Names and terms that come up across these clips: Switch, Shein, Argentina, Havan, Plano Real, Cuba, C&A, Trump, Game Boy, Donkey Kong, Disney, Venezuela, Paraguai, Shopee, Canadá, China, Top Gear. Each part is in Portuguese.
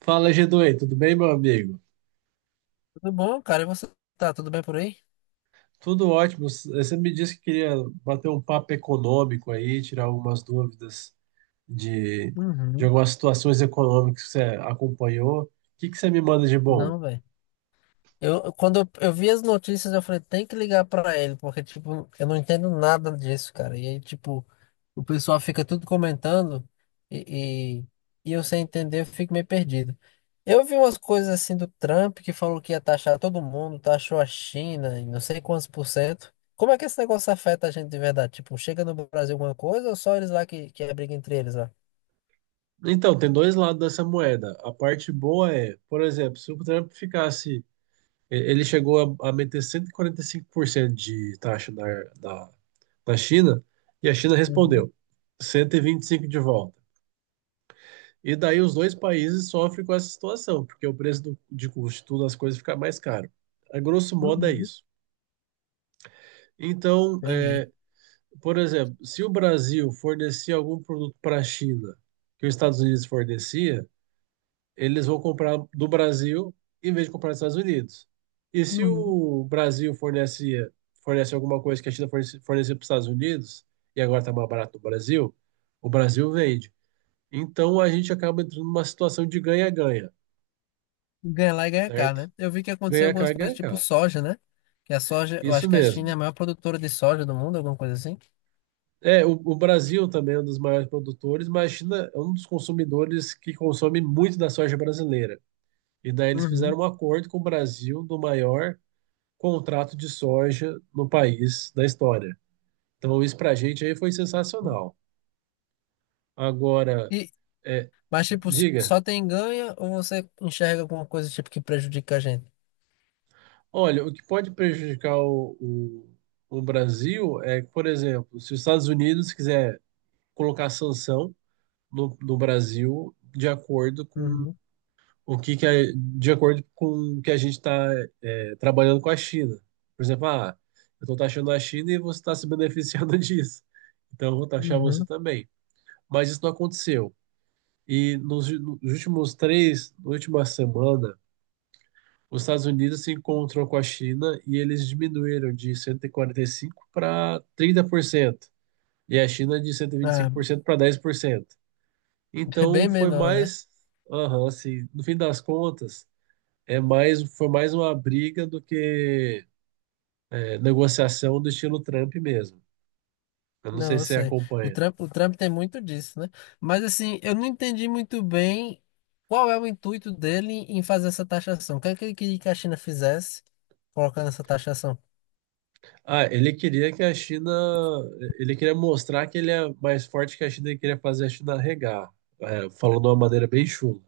Fala, g tudo bem, meu amigo? Tudo bom, cara? E você tá tudo bem por aí? Tudo ótimo. Você me disse que queria bater um papo econômico aí, tirar algumas dúvidas de, de Uhum. algumas situações econômicas que você acompanhou. O que que você me manda de bom? Não, velho. Quando eu vi as notícias, eu falei, tem que ligar pra ele, porque, tipo, eu não entendo nada disso, cara. E aí, tipo, o pessoal fica tudo comentando e, e, e eu sem entender, eu fico meio perdido. Eu vi umas coisas assim do Trump que falou que ia taxar todo mundo, taxou a China em não sei quantos por cento. Como é que esse negócio afeta a gente de verdade? Tipo, chega no Brasil alguma coisa ou só eles lá que é briga entre eles lá? Então, tem dois lados dessa moeda. A parte boa é, por exemplo, se o Trump ficasse, e- ele chegou a meter 145% de taxa na, na China, e a China Uhum, respondeu 125 de volta. E daí os dois países sofrem com essa situação, porque o preço de custo de tudo as coisas fica mais caro. A grosso modo é uhum, isso. Então, entendi. Por exemplo, se o Brasil fornecer algum produto para a China que os Estados Unidos fornecia, eles vão comprar do Brasil em vez de comprar dos Estados Unidos. E se Uhum. o Brasil fornece alguma coisa que a China fornece fornecia para os Estados Unidos, e agora está mais barato do Brasil, o Brasil vende. Então a gente acaba entrando numa situação de ganha-ganha, Ganha lá e ganha cá, certo? né? Eu vi que aconteceu Ganha algumas cá, coisas ganha tipo cá. soja, né? Que a soja, eu Isso acho que a China é mesmo. a maior produtora de soja do mundo, alguma coisa assim. É, o Brasil também é um dos maiores produtores, mas a China é um dos consumidores que consome muito da soja brasileira. E daí eles Uhum. fizeram um acordo com o Brasil do maior contrato de soja no país da história. Então isso pra gente aí foi sensacional. Agora, E, é, mas tipo, diga, só tem ganho ou você enxerga alguma coisa tipo que prejudica a gente? olha, o que pode prejudicar o Brasil é, por exemplo, se os Estados Unidos quiser colocar sanção no Brasil de acordo com Uhum, o que que é de acordo com o que a gente está trabalhando com a China. Por exemplo, ah, eu estou taxando a China e você está se beneficiando disso. Então eu vou taxar você uhum. também. Mas isso não aconteceu. E nos na última semana, os Estados Unidos se encontrou com a China e eles diminuíram de 145 para 30%. E a China de Ah, 125% para 10%. é Então bem menor, né? Aham, assim, no fim das contas, foi mais uma briga do que negociação do estilo Trump mesmo. Eu não sei Não, eu se você sei. O acompanha. Trump, o Trump tem muito disso, né? Mas assim, eu não entendi muito bem qual é o intuito dele em fazer essa taxação. O que é que ele queria que a China fizesse colocando essa taxação? Ah, ele queria ele queria mostrar que ele é mais forte que a China e queria fazer a China regar, falando de uma maneira bem chula.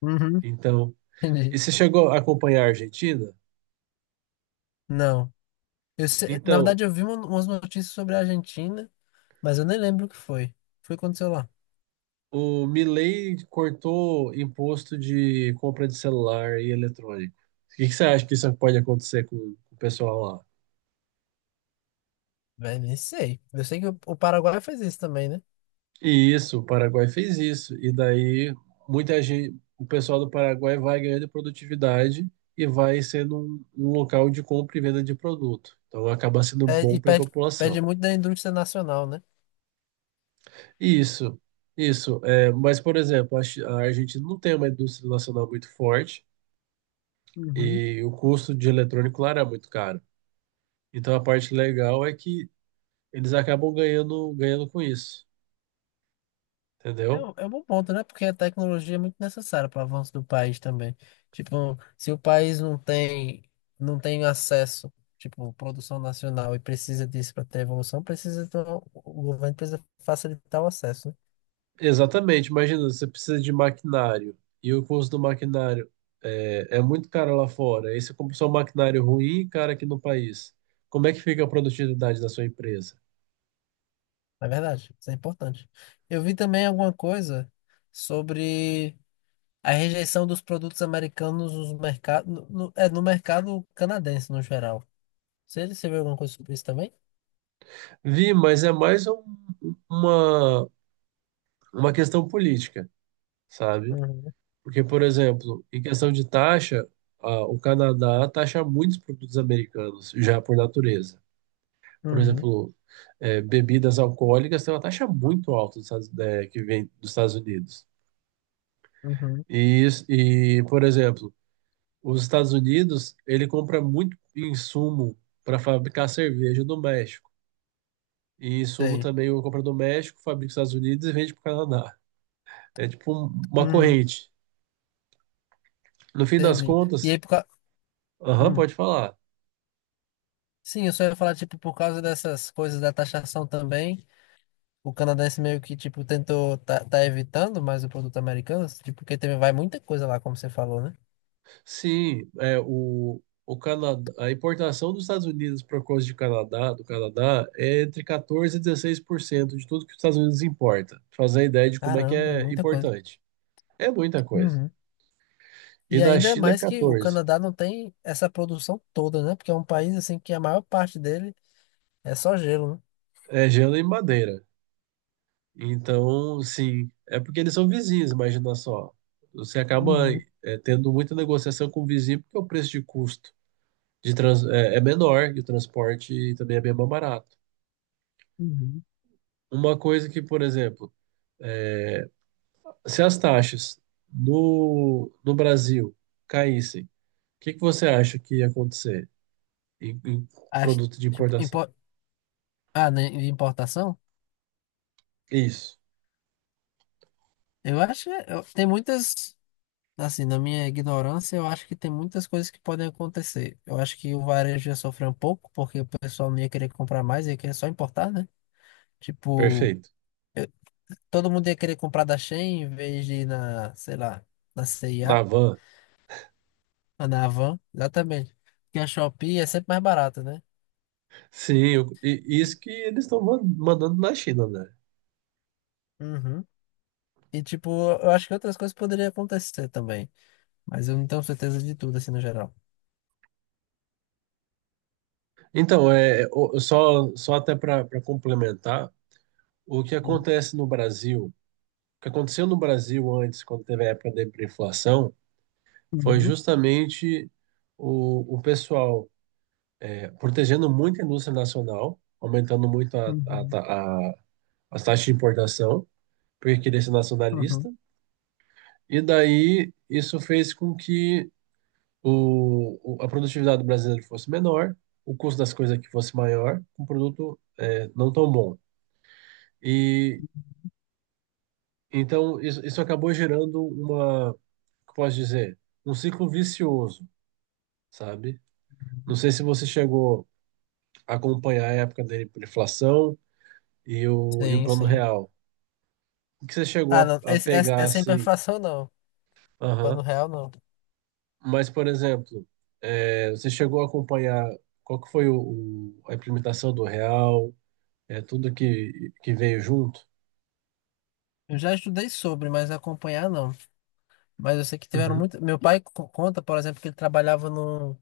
Uhum, Então, e entendi. você chegou a acompanhar a Argentina? Não. Eu se- Na Então, verdade, umas notícias sobre a Argentina, mas eu nem lembro o que foi. Foi o que aconteceu lá. o Milei cortou imposto de compra de celular e eletrônico. O que que você acha que isso pode acontecer com o pessoal lá? Véi, nem sei. Eu sei que o Paraguai faz isso também, né? E isso, o Paraguai fez isso. E daí muita gente, o pessoal do Paraguai vai ganhando produtividade e vai sendo um local de compra e venda de produto. Então acaba sendo É, bom e para a pede, pede população. muito da indústria nacional, né? Isso, isso. É, mas, por exemplo, a Argentina não tem uma indústria nacional muito forte Uhum. e o custo de eletrônico lá era muito caro. Então a parte legal é que eles acabam ganhando, ganhando com isso, entendeu? É um bom ponto, né? Porque a tecnologia é muito necessária para o avanço do país também. Tipo, se o país não tem, não tem acesso, tipo, produção nacional e precisa disso para ter evolução, precisa, então, o governo precisa facilitar o acesso, né? Exatamente, imagina, você precisa de maquinário e o custo do maquinário é muito caro lá fora. Aí você compra só um maquinário ruim e caro aqui no país. Como é que fica a produtividade da sua empresa? É verdade, isso é importante. Eu vi também alguma coisa sobre a rejeição dos produtos americanos nos mercados, é, no mercado canadense no geral. Você viu alguma coisa sobre isso também? Vi, mas é mais uma, uma questão política, sabe? Uhum, Porque, por exemplo, em questão de taxa, ah, o Canadá taxa muitos produtos americanos, já por natureza. Por uhum, exemplo, bebidas alcoólicas tem uma taxa muito alta dos que vem dos Estados Unidos. uhum, Por exemplo, os Estados Unidos, ele compra muito insumo para fabricar cerveja do México. E insumo sei. também o compra do México, fabrica nos Estados Unidos e vende para o Canadá. É tipo uma Uhum, corrente. No fim das entendi. E contas, aí, por causa. aham, pode falar. Sim, eu só ia falar, tipo, por causa dessas coisas da taxação também. O canadense meio que, tipo, tentou, tá evitando mais o produto americano, tipo, porque teve, vai muita coisa lá, como você falou, né? Sim, é, o Canadá, a importação dos Estados Unidos para coisa de Canadá, do Canadá é entre 14 e 16% de tudo que os Estados Unidos importa. Pra fazer a ideia de como é que Caramba, é é muita coisa. importante. É muita coisa. Uhum. E E da ainda China é mais que o 14. Canadá não tem essa produção toda, né? Porque é um país, assim, que a maior parte dele é só gelo, né? É gelo e madeira. Então, sim, é porque eles são vizinhos, imagina só. Você acaba Uhum, tendo muita negociação com o vizinho porque o preço de custo é menor e o transporte também é bem mais barato. uhum. Uma coisa que, por exemplo, se as taxas no do Brasil caíssem, o que que você acha que ia acontecer em, em Acho, produto de tipo, importação? impo- ah, né, de importação? Isso, Eu acho que é- eu- tem muitas. Assim, na minha ignorância, eu acho que tem muitas coisas que podem acontecer. Eu acho que o varejo ia sofrer um pouco, porque o pessoal não ia querer comprar mais, ia querer só importar, né? Tipo, perfeito. todo mundo ia querer comprar da Shein em vez de ir na, sei lá, na C&A, Na van. ou na Havan, exatamente. Porque a Shopee é sempre mais barata, né? Sim, eu- e- E, isso que eles estão mandando na China, né? uhum. E, tipo, eu acho que outras coisas poderiam acontecer também, mas eu não tenho certeza de tudo, assim, no geral. Então, só até para complementar, o que Uhum, acontece no Brasil, o que aconteceu no Brasil antes, quando teve a época da hiperinflação, foi justamente o pessoal é, protegendo muito a indústria nacional, aumentando muito uhum, a- as taxas de importação, porque queria ser uhum. nacionalista. E daí isso fez com que a produtividade do brasileiro fosse menor, o custo das coisas aqui fosse maior, um produto não tão bom. E então isso acabou gerando uma, como posso dizer, um ciclo vicioso, sabe? Não sei se você chegou a acompanhar a época da inflação e e o Sim, plano sim. real. Que você Ah, chegou não, a esse- essa pegar essa é a assim. imperfeição, não. Plano Aham. real, não. Mas, por exemplo, você chegou a acompanhar qual que foi a implementação do real, tudo que veio junto? Eu já estudei sobre, mas acompanhar, não. Mas eu sei que tiveram Uhum. muito. Meu pai conta, por exemplo, que ele trabalhava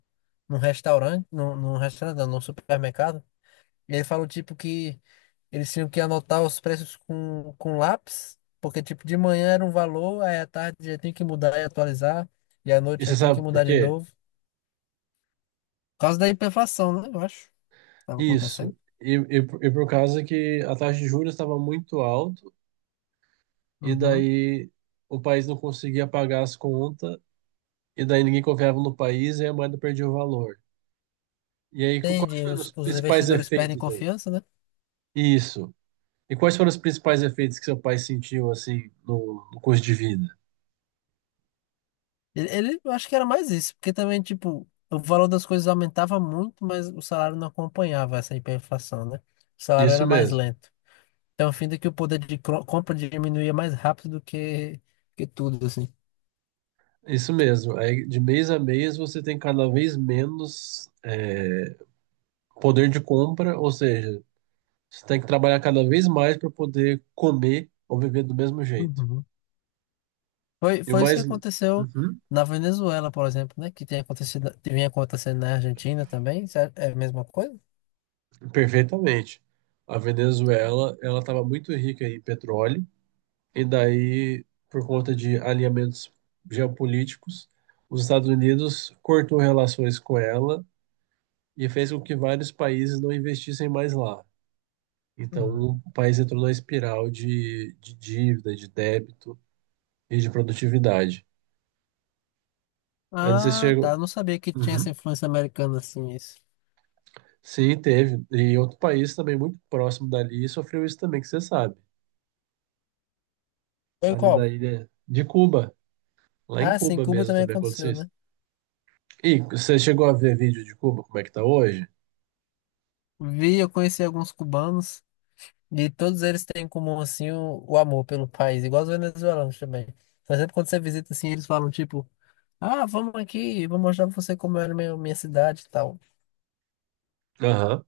num restaurante, num restaurante, não, num supermercado. E ele falou, tipo, que eles tinham que anotar os preços com lápis, porque, tipo, de manhã era um valor, aí à tarde já tinha que mudar e atualizar, e à E noite você já tinha que sabe por mudar de quê? novo. Por causa da hiperinflação, né? Eu acho que estava acontecendo. Isso. E por causa que a taxa de juros estava muito alta, e Uhum. daí o país não conseguia pagar as contas, e daí ninguém confiava no país e a moeda perdia o valor. E aí, quais Entendi. foram os Os principais investidores perdem efeitos aí? confiança, né? Isso. E quais foram os principais efeitos que seu pai sentiu assim no curso de vida? Eu acho que era mais isso, porque também, tipo, o valor das coisas aumentava muito, mas o salário não acompanhava essa hiperinflação, né? O salário Isso era mais mesmo, lento. Então, fim de que o poder de compra diminuía mais rápido do que tudo, assim. isso mesmo. Aí, de mês a mês você tem cada vez menos poder de compra, ou seja, você tem que trabalhar cada vez mais para poder comer ou viver do mesmo jeito. Uhum. Foi, E o foi isso que mais. aconteceu Uhum, na Venezuela, por exemplo, né? Que tem acontecido, que vinha acontecendo na Argentina também. Isso é é a mesma coisa? perfeitamente. A Venezuela, ela estava muito rica em petróleo, e daí, por conta de alinhamentos geopolíticos, os Estados Unidos cortou relações com ela e fez com que vários países não investissem mais lá. Uhum. Então, o país entrou numa espiral de dívida, de débito e de produtividade. Eu não sei se Ah, tá. chegou. Eu não sabia que tinha essa Uhum. influência americana, assim, isso. Sim, teve. E outro país também muito próximo dali sofreu isso também, que você sabe. Foi Ali qual? na ilha de Cuba. Lá em Ah, sim, Cuba Cuba mesmo também também aconteceu, aconteceu isso. né? E você chegou a ver vídeo de Cuba, como é que tá hoje? Vi, eu conheci alguns cubanos. E todos eles têm em comum, assim, o amor pelo país, igual os venezuelanos também. Mas sempre quando você visita, assim, eles falam, tipo, ah, vamos aqui, vou mostrar pra você como era minha cidade e tal. Aham.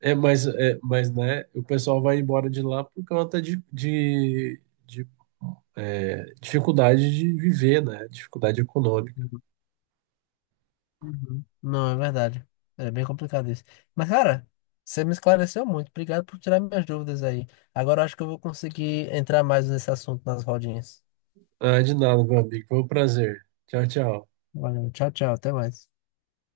É, mas, né, o pessoal vai embora de lá por conta de dificuldade de viver, né? Dificuldade econômica. Uhum. Não, é verdade. É bem complicado isso. Mas, cara, você me esclareceu muito. Obrigado por tirar minhas dúvidas aí. Agora eu acho que eu vou conseguir entrar mais nesse assunto nas rodinhas. Ah, de nada, meu amigo. Foi um prazer. Tchau, tchau. Valeu, tchau, tchau, até mais.